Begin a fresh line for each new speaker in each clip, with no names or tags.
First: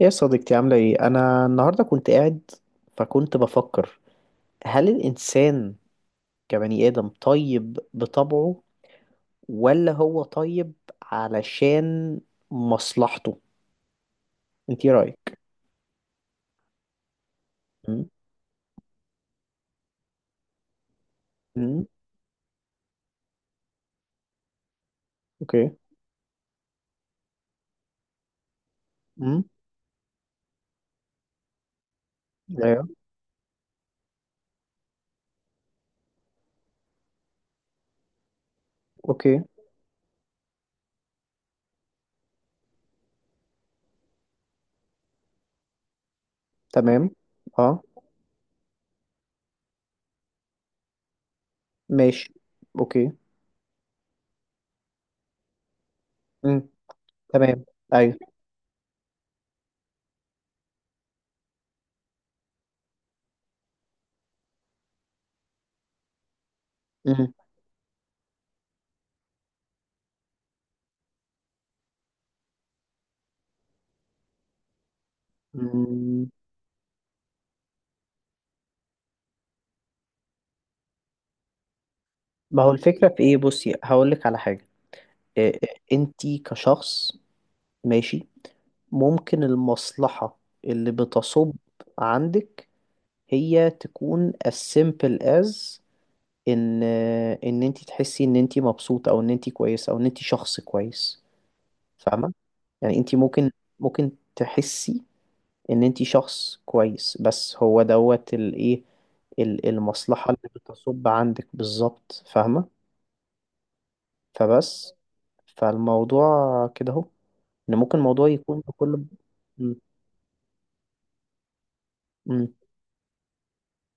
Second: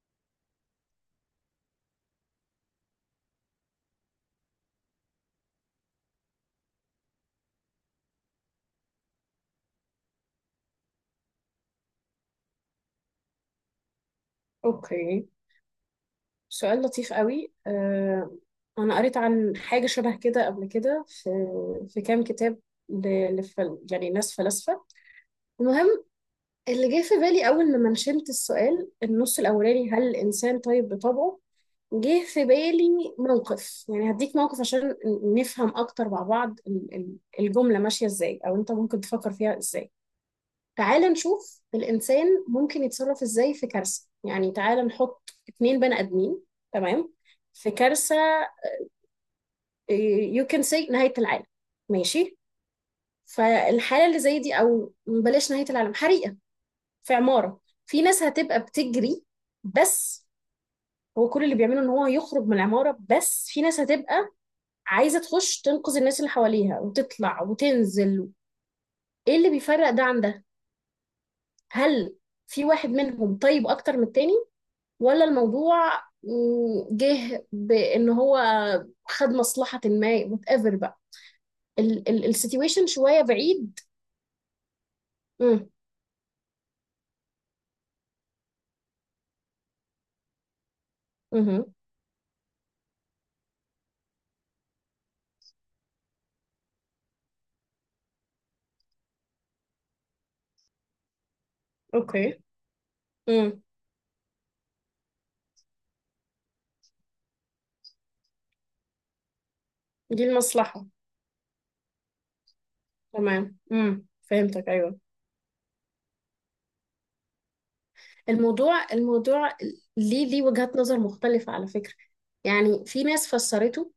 يا صديقتي، عاملة ايه؟ أنا النهاردة كنت قاعد، فكنت بفكر، هل الإنسان كبني آدم طيب بطبعه، ولا هو طيب علشان مصلحته؟ انت ايه
اوكي.
رأيك؟
سؤال لطيف قوي
مم.
انا قريت عن حاجه شبه كده قبل كده في
مم.
في كام كتاب. لفل يعني ناس فلاسفه.
اوكي.
المهم، اللي جه في بالي اول لما نشنت السؤال، النص
مم.
الاولاني، هل الانسان طيب بطبعه؟ جه في
ايوه.
بالي موقف، يعني هديك موقف عشان نفهم اكتر مع بعض الجمله ماشيه ازاي، او انت ممكن تفكر
اوكي.
فيها ازاي. تعال نشوف الإنسان ممكن يتصرف إزاي في كارثة، يعني تعال نحط اتنين بني آدمين.
تمام.
تمام. في
اه.
كارثة، يو كان سي نهاية العالم.
ماشي.
ماشي.
اوكي.
فالحالة اللي زي دي، أو بلاش نهاية العالم، حريقة
مم.
في
تمام.
عمارة. في ناس
ايوه.
هتبقى بتجري بس هو كل اللي بيعمله إن هو يخرج من العمارة، بس في ناس هتبقى عايزة تخش تنقذ الناس اللي حواليها
مم.
وتطلع وتنزل. إيه اللي بيفرق ده عن ده؟ هل في واحد منهم طيب أكتر من التاني، ولا الموضوع
مم.
جه بان هو خد مصلحة، ما وات ايفر بقى.
ما هو
السيتويشن
الفكرة
شوية
في ايه؟ بصي،
بعيد.
هقولك على حاجة. إيه،
امم.
انت كشخص، ماشي، ممكن المصلحة اللي بتصب
امم.
عندك هي تكون as simple as ان ان انت تحسي ان انت مبسوطة، او ان انت كويسة، او ان انت شخص كويس. فاهمة؟
اوكي.
يعني انت ممكن
امم.
ممكن تحسي ان انت شخص كويس، بس هو دوت الايه،
دي
المصلحة اللي
المصلحة،
بتصب عندك بالظبط. فاهمة؟
تمام، امم، فهمتك،
فبس،
ايوه.
فالموضوع كده اهو، ان ممكن الموضوع يكون
الموضوع
بكل
الموضوع
م-
ليه وجهات نظر مختلفة على فكرة.
م-
يعني في ناس فسرته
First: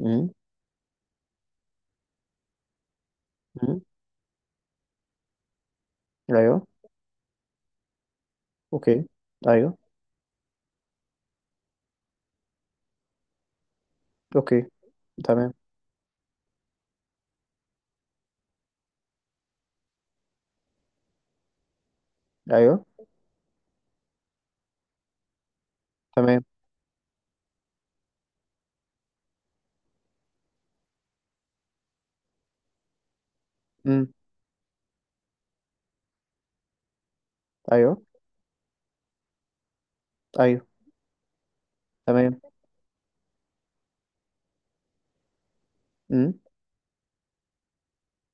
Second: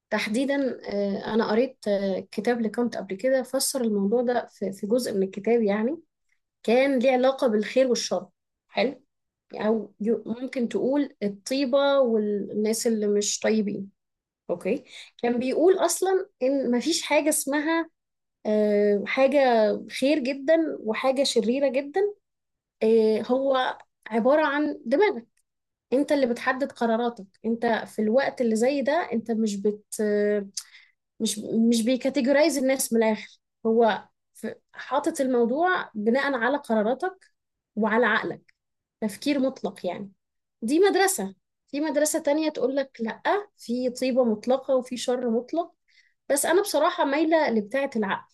م-
تحديدا، انا قريت كتاب لكانت قبل كده،
م-
فسر الموضوع ده في جزء من الكتاب، يعني
ايوه.
كان ليه علاقة بالخير والشر. حلو.
اوكي. ايوه.
أو ممكن تقول الطيبة والناس اللي مش طيبين.
اوكي.
أوكي. كان
تمام.
بيقول أصلا إن مفيش حاجة اسمها حاجة خير جدا وحاجة شريرة جدا.
ايوه.
هو عبارة عن دماغك، أنت اللي
تمام.
بتحدد قراراتك. أنت في الوقت اللي زي ده أنت مش بت مش مش بيكاتيجورايز الناس من الاخر. هو
امم.
ف- حاطط الموضوع بناء على قراراتك
ايوه.
وعلى عقلك، تفكير مطلق يعني.
ايوه.
دي مدرسة. في مدرسة
تمام.
تانية تقول لك لأ، في طيبة مطلقة وفي شر مطلق.
امم.
بس أنا بصراحة مايلة لبتاعة العقل.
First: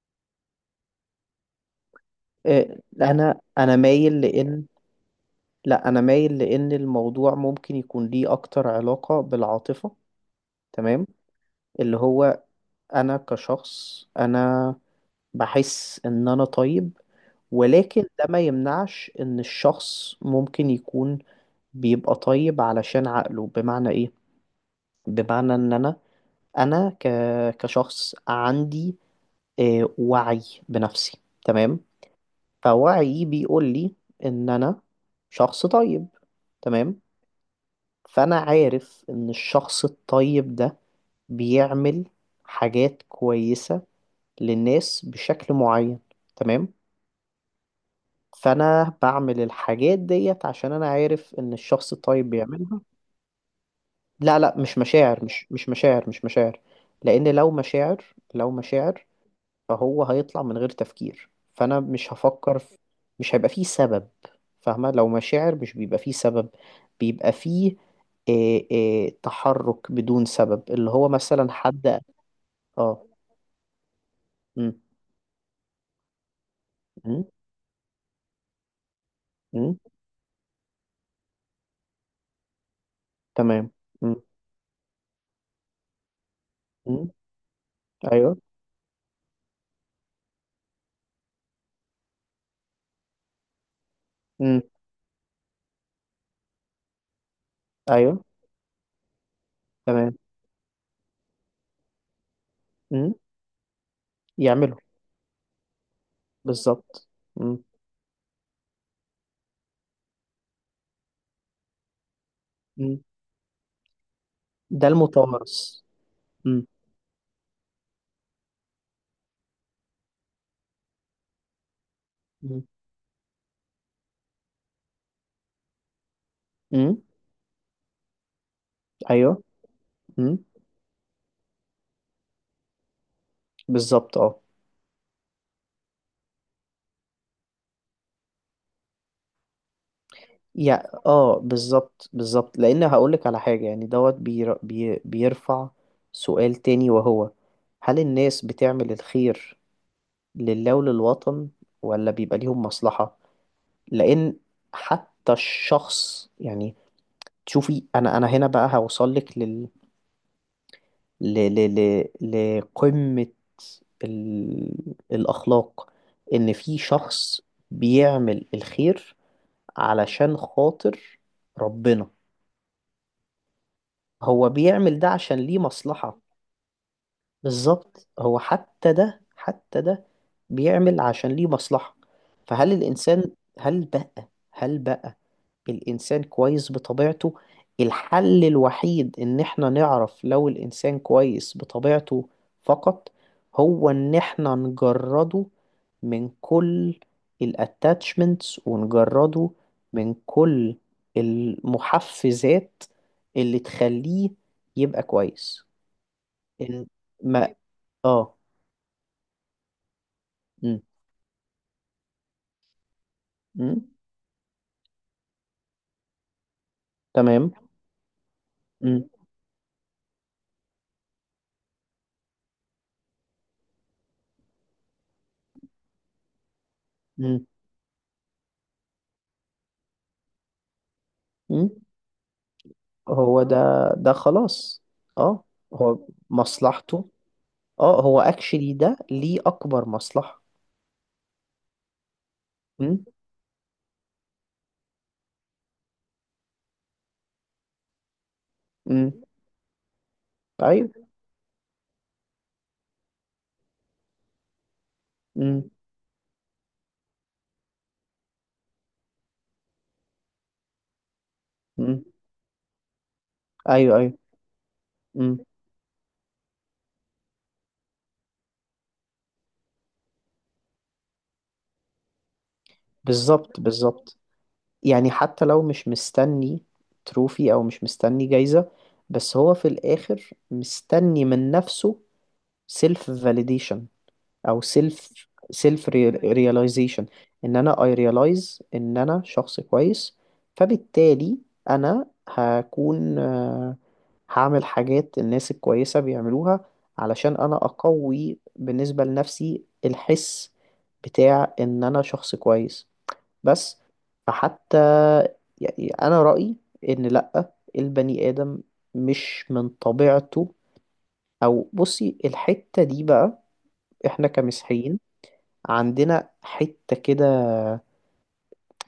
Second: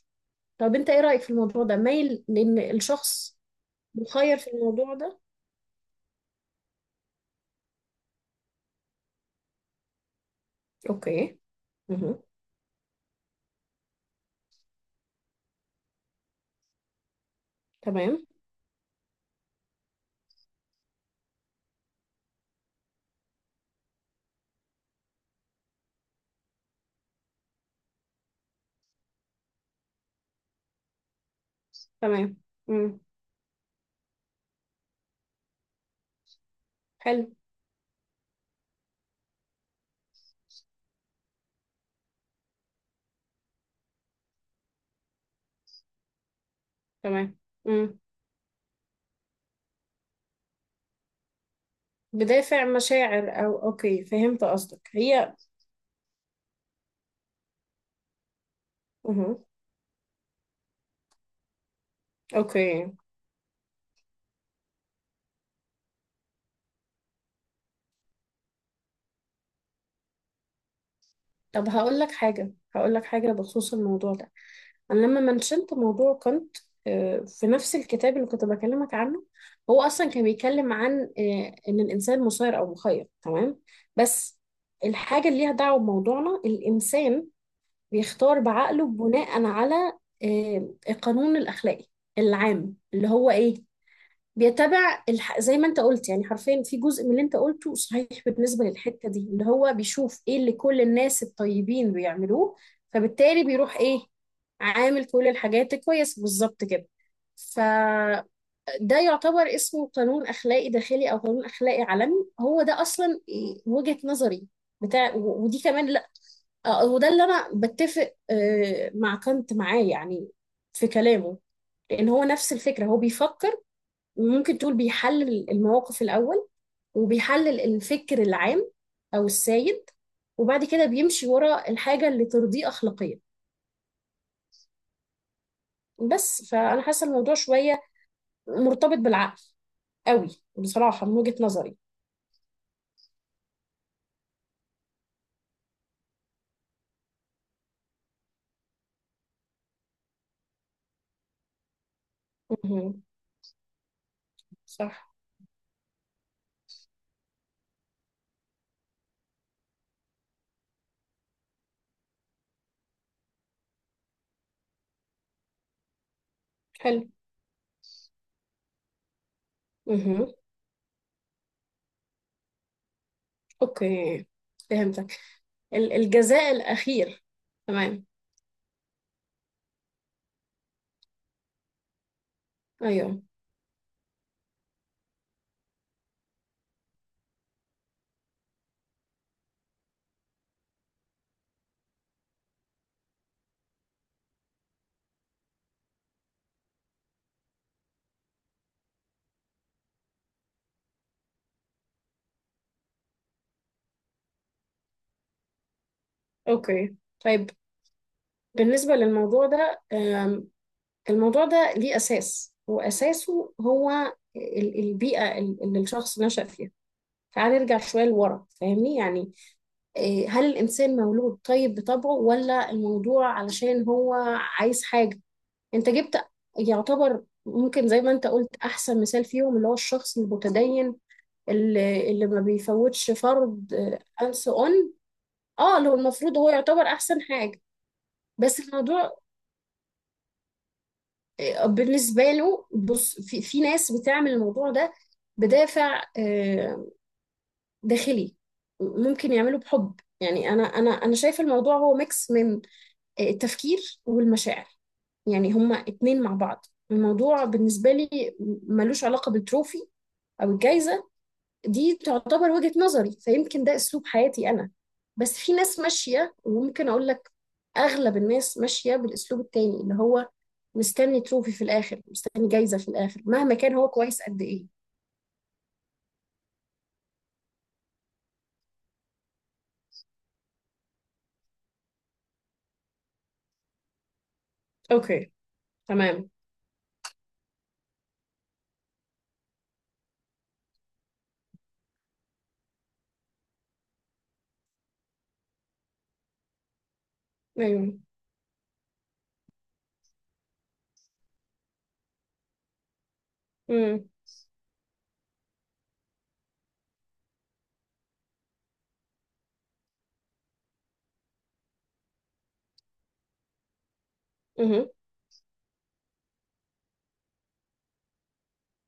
طب أنت إيه رأيك في الموضوع ده؟ مايل لأن الشخص
انا مايل
مخير في
لان،
الموضوع ده؟
لا، انا مايل لان الموضوع ممكن يكون ليه اكتر علاقة بالعاطفة. تمام.
أوكي.
اللي
مه.
هو انا كشخص، انا بحس ان انا طيب، ولكن
تمام.
ده ما يمنعش ان الشخص ممكن يكون بيبقى طيب علشان عقله. بمعنى ايه؟ بمعنى ان انا كشخص عندي وعي بنفسي. تمام.
تمام. مم.
فوعيي بيقول لي ان انا شخص طيب. تمام.
حلو.
فانا عارف ان الشخص الطيب ده بيعمل حاجات كويسة للناس بشكل معين. تمام.
تمام. مم.
فانا بعمل الحاجات ديت عشان انا عارف ان الشخص الطيب
بدافع
بيعملها.
مشاعر او اوكي،
لا،
فهمت
لا، مش
قصدك
مشاعر،
هي.
مش مشاعر، مش مشاعر، لان لو مشاعر
مه.
فهو هيطلع من غير تفكير، فانا مش هفكر في.
اوكي.
مش هيبقى فيه سبب. فاهمة؟ لو مشاعر مش بيبقى فيه سبب، بيبقى فيه إيه تحرك بدون سبب، اللي هو مثلا
طب هقول
حد.
لك حاجه هقول لك
اه.
حاجه بخصوص الموضوع ده.
أم،
انا لما منشنت موضوع كنت،
أم،
في نفس الكتاب اللي كنت بكلمك عنه،
أم.
هو اصلا كان بيتكلم عن ان الانسان مسير او مخير. تمام.
تمام. أم.
بس الحاجه اللي ليها دعوه بموضوعنا،
أم.
الانسان
ايوه.
بيختار بعقله بناء على القانون الاخلاقي العام، اللي هو ايه،
أم.
بيتابع زي ما انت قلت. يعني حرفيا في جزء من اللي انت قلته صحيح
ايوه.
بالنسبة للحتة دي، اللي هو
تمام.
بيشوف ايه اللي كل الناس الطيبين بيعملوه،
أم،
فبالتالي بيروح ايه،
يعمله.
عامل كل الحاجات كويس بالظبط كده.
بالظبط. أم.
فده يعتبر اسمه قانون أخلاقي داخلي أو قانون أخلاقي عالمي، هو ده
أم،
أصلا إيه وجهة نظري
ده
بتاع ودي
المتوارث.
كمان لا.
أم.
وده اللي أنا بتفق مع كانت معاه، يعني في كلامه. لأن هو نفس
أم.
الفكرة، هو بيفكر، وممكن تقول بيحلل المواقف الأول
أم.
وبيحلل الفكر العام أو
ايوه.
السائد،
أم.
وبعد كده بيمشي ورا الحاجة اللي ترضيه أخلاقيا.
بالظبط. اه.
بس فأنا حاسة الموضوع شوية مرتبط بالعقل قوي،
يعني
بصراحة من وجهة
اه
نظري.
بالظبط، بالظبط، لان هقولك على حاجة يعني دوت بيرفع سؤال تاني، وهو هل الناس بتعمل الخير لله وللوطن، ولا بيبقى ليهم
مهم.
مصلحة؟ لان
صح.
حتى الشخص، يعني تشوفي، انا هنا بقى هوصلك لل ل... ل... لقمة، الاخلاق. ان في
حلو.
شخص بيعمل الخير
مهم.
علشان خاطر ربنا،
أوكي،
هو بيعمل ده
فهمتك،
عشان ليه مصلحة.
الجزاء الأخير. تمام.
بالظبط، هو حتى ده، حتى ده بيعمل عشان ليه مصلحة. فهل
أيوه.
الإنسان، هل بقى الإنسان كويس بطبيعته؟ الحل الوحيد إن إحنا نعرف لو الإنسان كويس بطبيعته فقط، هو إن إحنا نجرده من كل الاتاتشمنتس، ونجرده من كل المحفزات اللي تخليه يبقى كويس. إن
أوكي. طيب
ما آه
بالنسبة للموضوع ده،
م.
الموضوع ده ليه أساس، وأساسه
م.
هو البيئة اللي الشخص نشأ فيها.
تمام.
تعال نرجع شوية لورا، فاهمني
م.
يعني. إيه، هل الإنسان مولود طيب بطبعه، ولا الموضوع علشان هو عايز حاجة؟ أنت جبت يعتبر
م.
ممكن زي ما أنت قلت أحسن مثال فيهم، اللي هو الشخص المتدين
م.
اللي ما بيفوتش
هو ده.
فرض،
ده
and so
خلاص.
on.
آه.
اه، اللي هو
هو
المفروض هو يعتبر
مصلحته.
أحسن حاجة.
اه هو
بس
اكشلي ده
الموضوع
ليه اكبر مصلحة.
بالنسبة له.
امم.
بص، في ناس بتعمل الموضوع ده بدافع داخلي،
امم.
ممكن يعمله بحب. يعني أنا أنا
ايوه.
أنا شايفة الموضوع هو ميكس من التفكير والمشاعر، يعني
امم.
هما اتنين مع بعض. الموضوع بالنسبة لي ملوش علاقة بالتروفي أو الجايزة. دي
امم.
تعتبر وجهة نظري، فيمكن ده
ايوه.
اسلوب
ايوه.
حياتي انا. بس
امم.
في ناس ماشية، وممكن اقول لك اغلب الناس ماشية بالاسلوب التاني، اللي هو مستني تروفي في الاخر، مستني جايزة في الاخر، مهما
بالظبط،
كان هو
بالظبط.
كويس قد ايه.
يعني حتى لو مش مستني تروفي او مش مستني جايزة، بس هو في الاخر مستني من نفسه سيلف validation، او سيلف
اوكي.
سيلف
تمام.
رياليزيشن. ان انا اي ريلايز ان انا شخص كويس، فبالتالي انا هكون هعمل حاجات الناس الكويسة بيعملوها علشان انا
ايوه.
اقوي بالنسبة لنفسي الحس بتاع ان انا شخص كويس بس.
امم.
فحتى، يعني انا رأيي ان لأ، البني آدم مش من طبيعته. او بصي، الحتة دي بقى احنا
امم.
كمسيحيين عندنا حتة كده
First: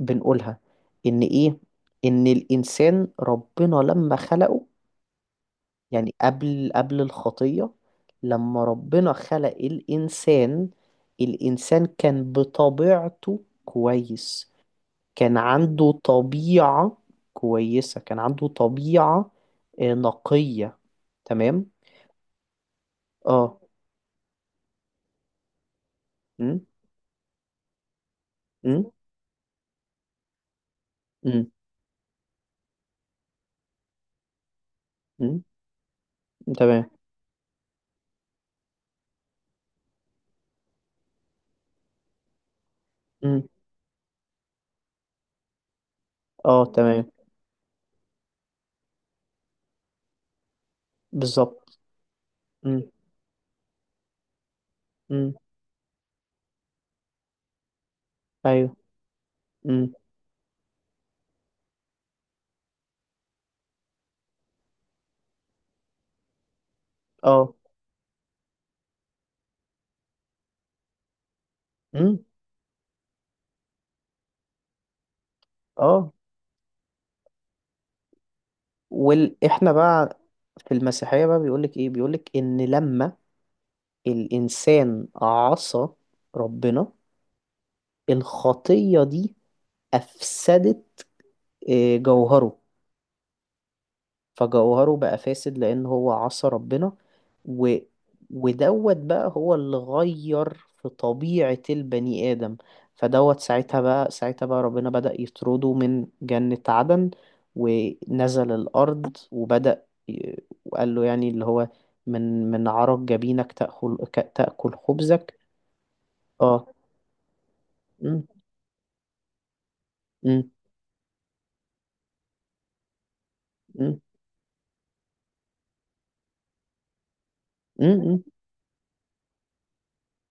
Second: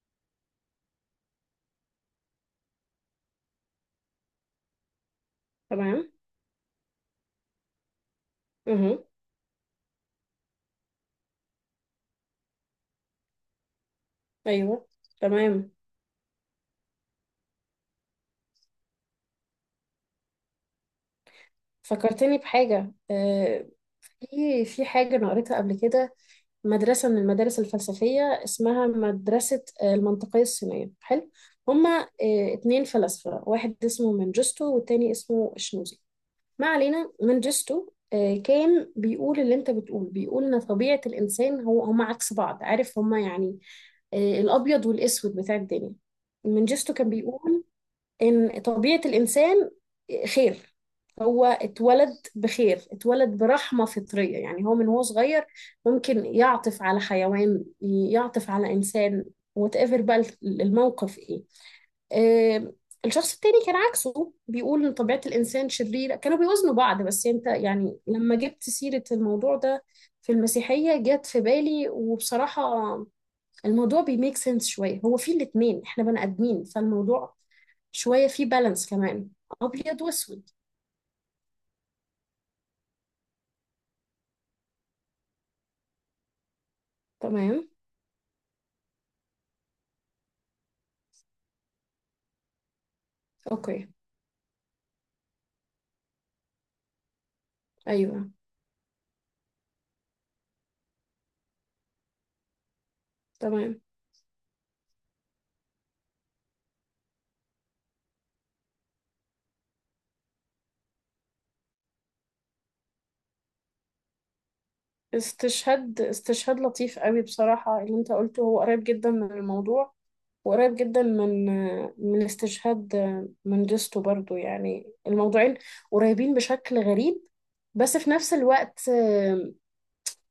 بنقولها. إن إيه، إن الإنسان ربنا لما خلقه،
تمام.
يعني قبل الخطية، لما
امم.
ربنا خلق الإنسان، الإنسان كان بطبيعته كويس.
ايوه.
كان
تمام.
عنده طبيعة كويسة، كان عنده طبيعة نقية. تمام.
فكرتني بحاجة،
اه.
في حاجة أنا قريتها قبل كده،
م؟
مدرسة من المدارس الفلسفية
م؟
اسمها مدرسة المنطقية الصينية. حلو.
م؟
هما اتنين فلاسفة، واحد اسمه منجستو والتاني
م؟
اسمه شنوزي. ما
تمام.
علينا، منجستو كان بيقول اللي انت بتقول، بيقول ان طبيعة الانسان، هو هما عكس بعض، عارف، هما
م؟
يعني الابيض والاسود بتاع الدنيا.
اه
منجستو
تمام.
كان بيقول إن طبيعة الإنسان خير، هو
بالظبط.
اتولد
م؟
بخير، اتولد برحمة فطرية، يعني هو من هو
م؟
صغير ممكن يعطف على حيوان، يعطف على إنسان،
ايوه.
whatever بقى الموقف إيه. آه، الشخص التاني كان عكسه، بيقول إن طبيعة الإنسان شريرة، كانوا بيوزنوا بعض. بس أنت
اه.
يعني لما جبت سيرة الموضوع ده في المسيحية جت في بالي،
امم.
وبصراحة الموضوع بيميك سنس شوية، هو في الاتنين احنا
اه.
بني آدمين، فالموضوع شوية فيه بالانس كمان،
احنا
أبيض
بقى
وأسود.
في المسيحية بقى بيقولك ايه؟ بيقولك ان لما الانسان عصى ربنا،
تمام.
الخطية دي افسدت جوهره.
أوكي.
فجوهره بقى فاسد لأن هو عصى ربنا و.
أيوه.
ودوت بقى هو اللي غير في طبيعة البني آدم. فدوت ساعتها
تمام.
بقى، ربنا بدأ يطرده من جنة عدن، ونزل الأرض، وبدأ وقال له يعني اللي هو من عرق جبينك تأكل تأكل خبزك.
استشهاد، استشهاد
اه.
لطيف قوي بصراحة، اللي انت
م-
قلته هو قريب جدا من الموضوع،
م-
وقريب جدا من استشهاد من
م-
جستو برضو، يعني الموضوعين قريبين بشكل غريب.
م-
بس في
م-
نفس الوقت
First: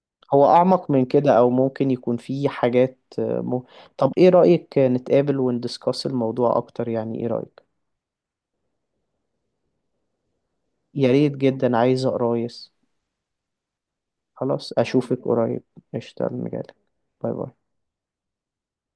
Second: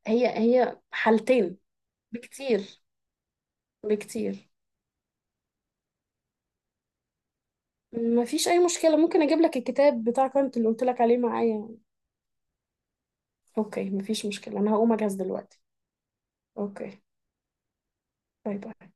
هي
هو
هي
أعمق من كده، أو
حالتين.
ممكن يكون فيه
بكتير
حاجات م. طب إيه
بكتير.
رأيك نتقابل وندسكاس الموضوع أكتر؟ يعني إيه رأيك؟
مفيش اي مشكله، ممكن اجيب لك الكتاب بتاع كانت اللي قلت لك
يا
عليه
ريت،
معايا.
جدا عايز أقرايس.
اوكي. مفيش مشكله، انا
خلاص،
هقوم اجهز
أشوفك
دلوقتي.
قريب. قشطة أنا جايلك.
اوكي.
باي باي.
باي باي.